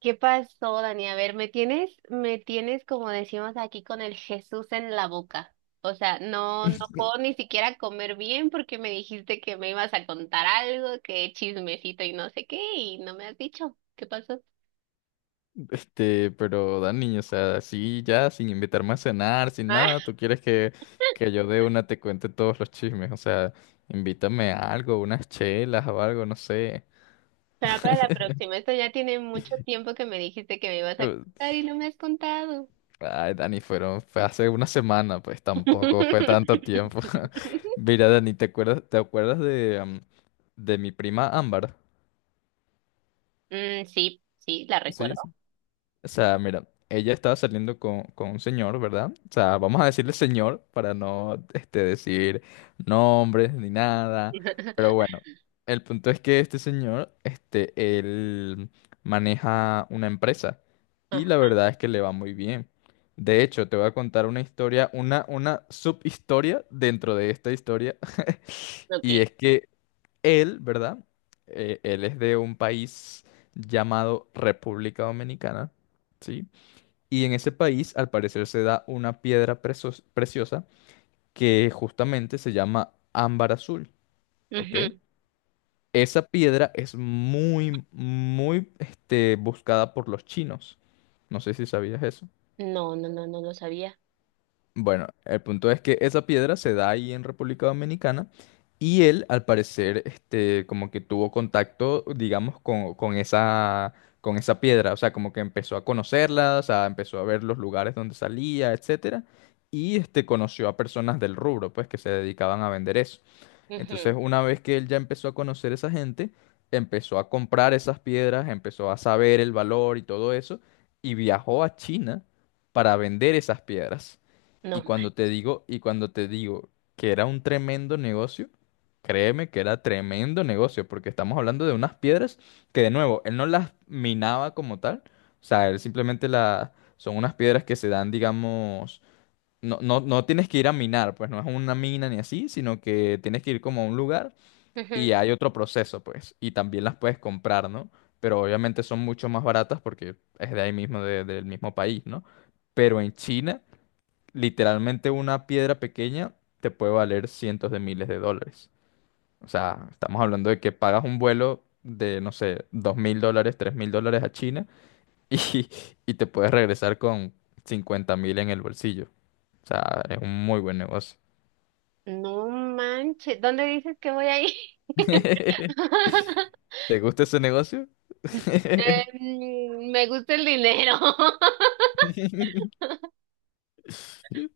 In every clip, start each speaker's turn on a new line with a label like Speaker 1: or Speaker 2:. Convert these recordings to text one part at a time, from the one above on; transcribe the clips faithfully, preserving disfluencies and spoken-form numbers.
Speaker 1: ¿Qué pasó, Dani? A ver, me tienes, me tienes como decimos aquí con el Jesús en la boca. O sea, no, no puedo ni siquiera comer bien porque me dijiste que me ibas a contar algo, que chismecito y no sé qué, y no me has dicho. ¿Qué pasó?
Speaker 2: Este, pero Dani, o sea, así ya, sin invitarme a cenar, sin
Speaker 1: Ah,
Speaker 2: nada, tú quieres que, que yo de una te cuente todos los chismes, o sea, invítame a algo, unas chelas o algo, no sé.
Speaker 1: será para la próxima. Esto ya tiene mucho tiempo que me dijiste que me ibas a
Speaker 2: Eh,
Speaker 1: contar y no me has contado.
Speaker 2: Ay, Dani, fueron, fue hace una semana, pues tampoco fue tanto tiempo. Mira, Dani, ¿te acuerdas, te acuerdas de, am, de mi prima Ámbar?
Speaker 1: Mm, sí, sí, la
Speaker 2: Sí.
Speaker 1: recuerdo.
Speaker 2: O sea, mira, ella estaba saliendo con, con un señor, ¿verdad? O sea, vamos a decirle señor para no, este, decir nombres ni nada. Pero bueno, el punto es que este señor, este, él maneja una empresa y
Speaker 1: Ah,
Speaker 2: la verdad es que le va muy bien. De hecho, te voy a contar una historia, una, una subhistoria dentro de esta historia. Y
Speaker 1: ok.
Speaker 2: es que él, ¿verdad? Eh, él es de un país llamado República Dominicana. ¿Sí? Y en ese país, al parecer, se da una piedra preso- preciosa que justamente se llama ámbar azul, ¿ok?
Speaker 1: Ujú.
Speaker 2: Esa piedra es muy, muy, este, buscada por los chinos. No sé si sabías eso.
Speaker 1: No, no, no, no lo sabía.
Speaker 2: Bueno, el punto es que esa piedra se da ahí en República Dominicana y él, al parecer, este, como que tuvo contacto, digamos, con, con esa, con esa piedra, o sea, como que empezó a conocerla, o sea, empezó a ver los lugares donde salía, etcétera, y este, conoció a personas del rubro, pues, que se dedicaban a vender eso. Entonces,
Speaker 1: Ujú.
Speaker 2: una vez que él ya empezó a conocer esa gente, empezó a comprar esas piedras, empezó a saber el valor y todo eso, y viajó a China para vender esas piedras.
Speaker 1: No.
Speaker 2: Y cuando te digo, y cuando te digo que era un tremendo negocio, créeme que era tremendo negocio, porque estamos hablando de unas piedras que, de nuevo, él no las minaba como tal, o sea, él simplemente la, son unas piedras que se dan, digamos, no, no, no tienes que ir a minar, pues no es una mina ni así, sino que tienes que ir como a un lugar y
Speaker 1: Ujú.
Speaker 2: hay otro proceso, pues, y también las puedes comprar, ¿no? Pero obviamente son mucho más baratas porque es de ahí mismo, de- del mismo país, ¿no? Pero en China, literalmente una piedra pequeña te puede valer cientos de miles de dólares. O sea, estamos hablando de que pagas un vuelo de, no sé, dos mil dólares, tres mil dólares a China y, y te puedes regresar con cincuenta mil en el bolsillo. O sea, es un muy buen negocio.
Speaker 1: No manches, ¿dónde dices que voy a ir?
Speaker 2: ¿Te gusta ese negocio?
Speaker 1: Em, me gusta el dinero.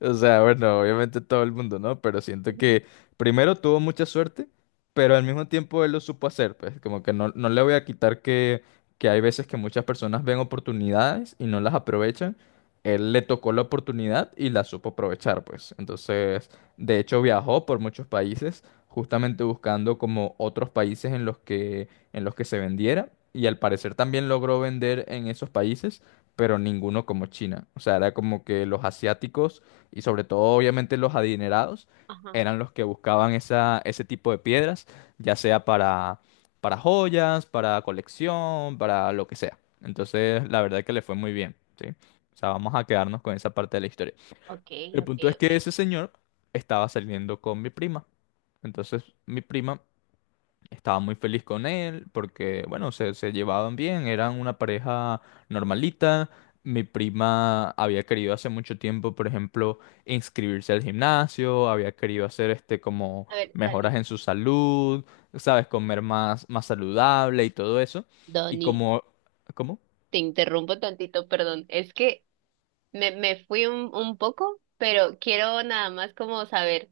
Speaker 2: O sea, bueno, obviamente todo el mundo, ¿no? Pero siento que primero tuvo mucha suerte, pero al mismo tiempo él lo supo hacer, pues como que no, no le voy a quitar que, que hay veces que muchas personas ven oportunidades y no las aprovechan. Él le tocó la oportunidad y la supo aprovechar, pues. Entonces, de hecho, viajó por muchos países, justamente buscando como otros países en los que, en los que se vendiera. Y al parecer también logró vender en esos países, pero ninguno como China. O sea, era como que los asiáticos y sobre todo obviamente los adinerados
Speaker 1: Ajá,
Speaker 2: eran los que buscaban esa, ese tipo de piedras, ya sea para, para joyas, para colección, para lo que sea. Entonces, la verdad que le fue muy bien, ¿sí? O sea, vamos a quedarnos con esa parte de la historia.
Speaker 1: ok,
Speaker 2: El
Speaker 1: ok,
Speaker 2: punto es que
Speaker 1: ok.
Speaker 2: ese señor estaba saliendo con mi prima. Entonces, mi prima estaba muy feliz con él porque, bueno, se, se llevaban bien, eran una pareja normalita. Mi prima había querido hace mucho tiempo, por ejemplo, inscribirse al gimnasio, había querido hacer este como
Speaker 1: A ver,
Speaker 2: mejoras
Speaker 1: Dani.
Speaker 2: en su salud, sabes, comer más, más saludable y todo eso. Y
Speaker 1: Dani,
Speaker 2: como, ¿cómo?
Speaker 1: te interrumpo tantito, perdón. Es que me, me fui un, un poco, pero quiero nada más como saber,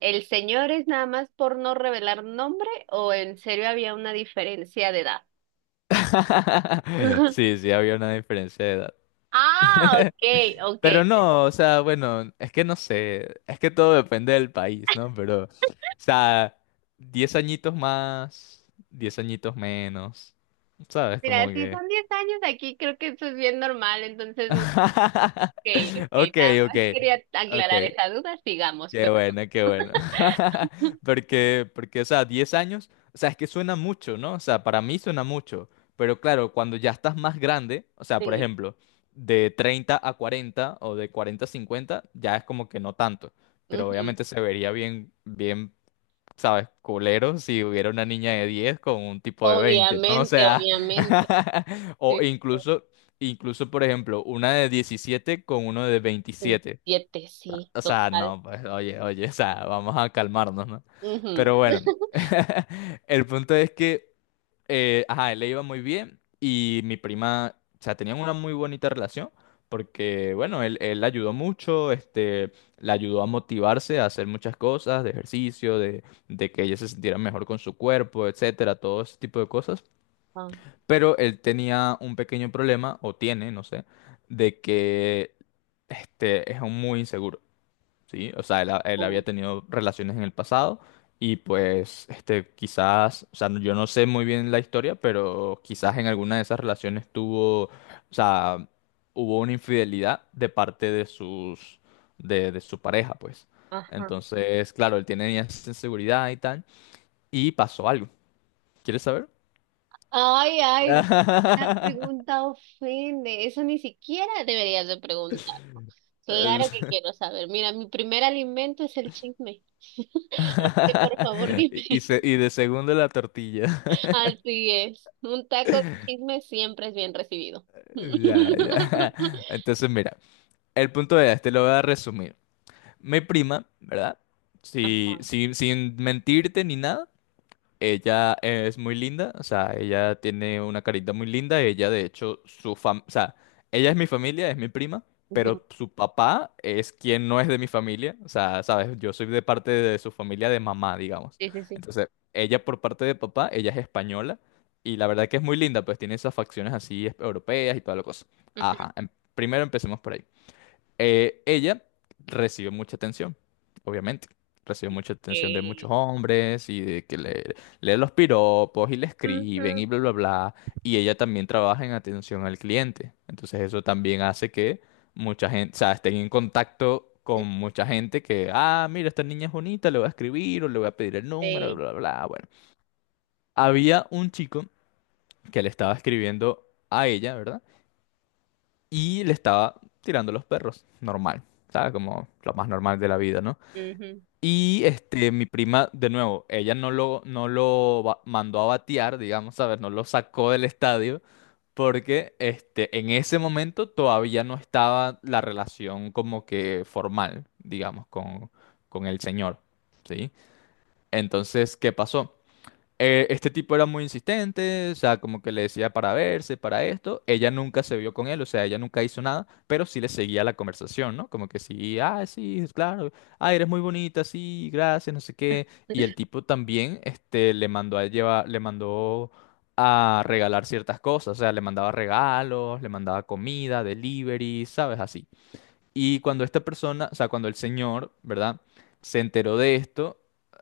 Speaker 1: ¿el señor es nada más por no revelar nombre o en serio había una diferencia de edad?
Speaker 2: Sí, sí, había una diferencia de edad.
Speaker 1: Ah, ok, ok.
Speaker 2: Pero no, o sea, bueno, es que no sé, es que todo depende del país, ¿no? Pero, o sea, diez añitos más, diez añitos menos, ¿sabes?
Speaker 1: Mira,
Speaker 2: Como
Speaker 1: si
Speaker 2: que...
Speaker 1: son diez años aquí, creo que eso es bien normal, entonces, ok,
Speaker 2: Ok,
Speaker 1: ok, nada
Speaker 2: ok,
Speaker 1: más quería
Speaker 2: ok.
Speaker 1: aclarar esa duda, sigamos,
Speaker 2: Qué
Speaker 1: pero
Speaker 2: bueno, qué bueno. Porque, porque, o sea, diez años, o sea, es que suena mucho, ¿no? O sea, para mí suena mucho, pero claro, cuando ya estás más grande, o sea, por
Speaker 1: sí,
Speaker 2: ejemplo, de treinta a cuarenta o de cuarenta a cincuenta, ya es como que no tanto, pero
Speaker 1: ujú.
Speaker 2: obviamente se vería bien, bien, ¿sabes? Culero si hubiera una niña de diez con un tipo de veinte, ¿no? O
Speaker 1: Obviamente,
Speaker 2: sea,
Speaker 1: obviamente,
Speaker 2: o
Speaker 1: sí, sí,
Speaker 2: incluso, incluso, por ejemplo, una de diecisiete con uno de
Speaker 1: sí.
Speaker 2: veintisiete.
Speaker 1: Siete, sí,
Speaker 2: O sea,
Speaker 1: total,
Speaker 2: no, pues, oye, oye, o sea, vamos a calmarnos, ¿no?
Speaker 1: ujú.
Speaker 2: Pero bueno, el punto es que, eh, ajá, él le iba muy bien y mi prima, o sea, tenían una muy bonita relación porque, bueno, él, él la ayudó mucho, este, la ayudó a motivarse a hacer muchas cosas, de ejercicio, de, de que ella se sintiera mejor con su cuerpo, etcétera, todo ese tipo de cosas.
Speaker 1: Ah,
Speaker 2: Pero él tenía un pequeño problema, o tiene, no sé, de que, este, es un muy inseguro. ¿Sí? O sea, él, ha- él había
Speaker 1: oh,
Speaker 2: tenido relaciones en el pasado y pues este, quizás, o sea, yo no sé muy bien la historia, pero quizás en alguna de esas relaciones tuvo, o sea, hubo una infidelidad de parte de sus, de, de su pareja, pues.
Speaker 1: ajá.
Speaker 2: Entonces, claro, él tenía esa inseguridad y tal, y pasó algo. ¿Quieres saber?
Speaker 1: Ay, ay, la pregunta ofende, eso ni siquiera deberías de preguntar. Claro
Speaker 2: Es-
Speaker 1: que quiero saber, mira, mi primer alimento es el chisme, así que por favor
Speaker 2: Y, y
Speaker 1: dime.
Speaker 2: se- y de segundo la tortilla.
Speaker 1: Así es. Un taco de chisme siempre es bien recibido.
Speaker 2: Ya, ya. Entonces, mira. El punto es, te lo voy a resumir. Mi prima, ¿verdad? Si-
Speaker 1: Ajá.
Speaker 2: si- sin mentirte ni nada, ella es muy linda, o sea, ella tiene una carita muy linda, ella de hecho, su fam, o sea, ella es mi familia, es mi prima,
Speaker 1: Ujú.
Speaker 2: pero su papá es quien no es de mi familia, o sea, sabes, yo soy de parte de su familia de mamá, digamos.
Speaker 1: Sí, sí, sí.
Speaker 2: Entonces, ella por parte de papá, ella es española, y la verdad que es muy linda, pues tiene esas facciones así es- europeas y toda la cosa.
Speaker 1: Ujú.
Speaker 2: Ajá, em- primero empecemos por ahí. Eh, ella recibió mucha atención, obviamente. Recibió mucha atención de
Speaker 1: Eh,
Speaker 2: muchos hombres y de que le leen los piropos y le escriben y
Speaker 1: ujú.
Speaker 2: bla, bla, bla. Y ella también trabaja en atención al cliente. Entonces eso también hace que mucha gente, o sea, estén en contacto con mucha gente que, ah, mira, esta niña es bonita, le voy a escribir o le voy a pedir el número,
Speaker 1: Eh,
Speaker 2: bla, bla, bla. Bueno, había un chico que le estaba escribiendo a ella, ¿verdad? Y le estaba tirando los perros, normal, ¿sabes? Como lo más normal de la vida, ¿no?
Speaker 1: ujú.
Speaker 2: Y este, mi prima, de nuevo, ella no lo, no lo ba- mandó a batear, digamos, ¿sabes? No lo sacó del estadio, porque este, en ese momento todavía no estaba la relación como que formal, digamos, con, con el señor, ¿sí? Entonces, ¿qué pasó? eh, este tipo era muy insistente, o sea, como que le decía para verse, para esto. Ella nunca se vio con él, o sea, ella nunca hizo nada, pero sí le seguía la conversación, ¿no? Como que sí, ah, sí, claro, ah, eres muy bonita, sí, gracias, no sé qué. Y el tipo también, este, le mandó a llevar, le mandó a regalar ciertas cosas, o sea, le mandaba regalos, le mandaba comida, delivery, ¿sabes? Así. Y cuando esta persona, o sea, cuando el señor, ¿verdad? Se enteró de esto,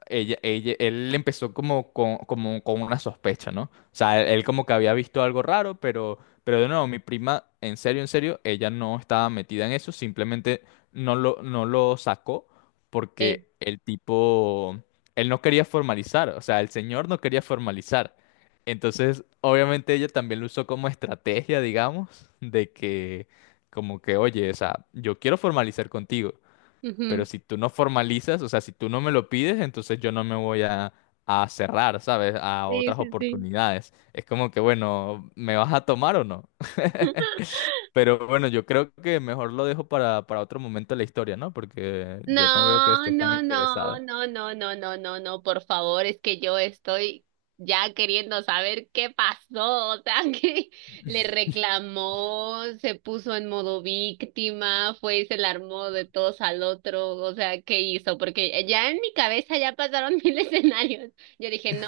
Speaker 2: ella, ella, él empezó como con, como con una sospecha, ¿no? O sea, él, él como que había visto algo raro, pero, pero de nuevo, mi prima, en serio, en serio, ella no estaba metida en eso, simplemente no lo, no lo sacó
Speaker 1: Sí.
Speaker 2: porque el tipo, él no quería formalizar, o sea, el señor no quería formalizar. Entonces, obviamente ella también lo usó como estrategia, digamos, de que como que, oye, o sea, yo quiero formalizar contigo,
Speaker 1: Ujú.
Speaker 2: pero si tú no formalizas, o sea, si tú no me lo pides, entonces yo no me voy a, a cerrar, ¿sabes? A
Speaker 1: Sí,
Speaker 2: otras
Speaker 1: sí, sí.
Speaker 2: oportunidades. Es como que, bueno, ¿me vas a tomar o no? Pero bueno, yo creo que mejor lo dejo para, para otro momento de la historia, ¿no? Porque yo no veo que
Speaker 1: No,
Speaker 2: estés tan
Speaker 1: no, no,
Speaker 2: interesada.
Speaker 1: no, no, no, no, no, no, por favor, es que yo estoy ya queriendo saber qué pasó, o sea, que le reclamó, se puso en modo víctima, fue y se la armó de todos al otro, o sea, ¿qué hizo? Porque ya en mi cabeza ya pasaron mil escenarios. Yo dije, no,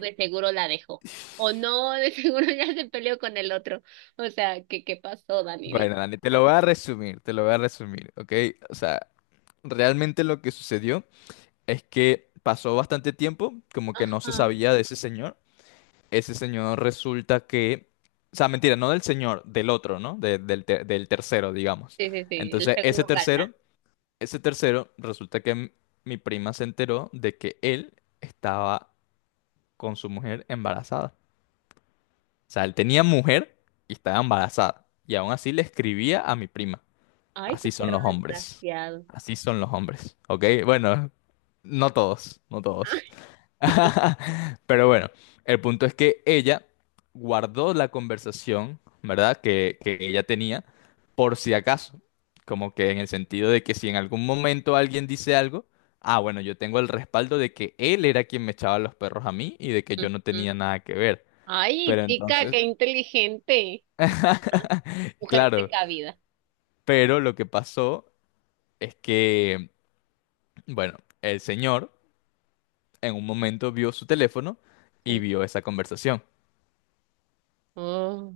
Speaker 1: de seguro la dejó, o no, de seguro ya se peleó con el otro, o sea, ¿qué, qué pasó, Dani? Dime,
Speaker 2: Bueno, Dani, te
Speaker 1: por
Speaker 2: lo
Speaker 1: favor.
Speaker 2: voy a resumir, te lo voy a resumir, ¿ok? O sea, realmente lo que sucedió es que pasó bastante tiempo, como que no se
Speaker 1: Ajá,
Speaker 2: sabía de ese señor. Ese señor resulta que... O sea, mentira, no del señor, del otro, ¿no? De- del, te- del tercero, digamos.
Speaker 1: sí, sí, sí, el
Speaker 2: Entonces, ese
Speaker 1: segundo galán.
Speaker 2: tercero, ese tercero, resulta que m- mi prima se enteró de que él estaba con su mujer embarazada. O sea, él tenía mujer y estaba embarazada. Y aún así le escribía a mi prima.
Speaker 1: Ay, qué
Speaker 2: Así son
Speaker 1: perro
Speaker 2: los hombres.
Speaker 1: desgraciado.
Speaker 2: Así son los hombres, ¿ok? Bueno, no todos, no
Speaker 1: Ah,
Speaker 2: todos. Pero bueno, el punto es que ella guardó la conversación, ¿verdad? Que, que ella tenía, por si acaso. Como que en el sentido de que si en algún momento alguien dice algo, ah, bueno, yo tengo el respaldo de que él era quien me echaba los perros a mí y de que yo no tenía
Speaker 1: ujú.
Speaker 2: nada que ver.
Speaker 1: Ay,
Speaker 2: Pero
Speaker 1: chica,
Speaker 2: entonces,
Speaker 1: qué inteligente. Ah, mujer
Speaker 2: claro,
Speaker 1: precavida.
Speaker 2: pero lo que pasó es que, bueno, el señor en un momento vio su teléfono y
Speaker 1: Sí.
Speaker 2: vio esa conversación.
Speaker 1: Oh.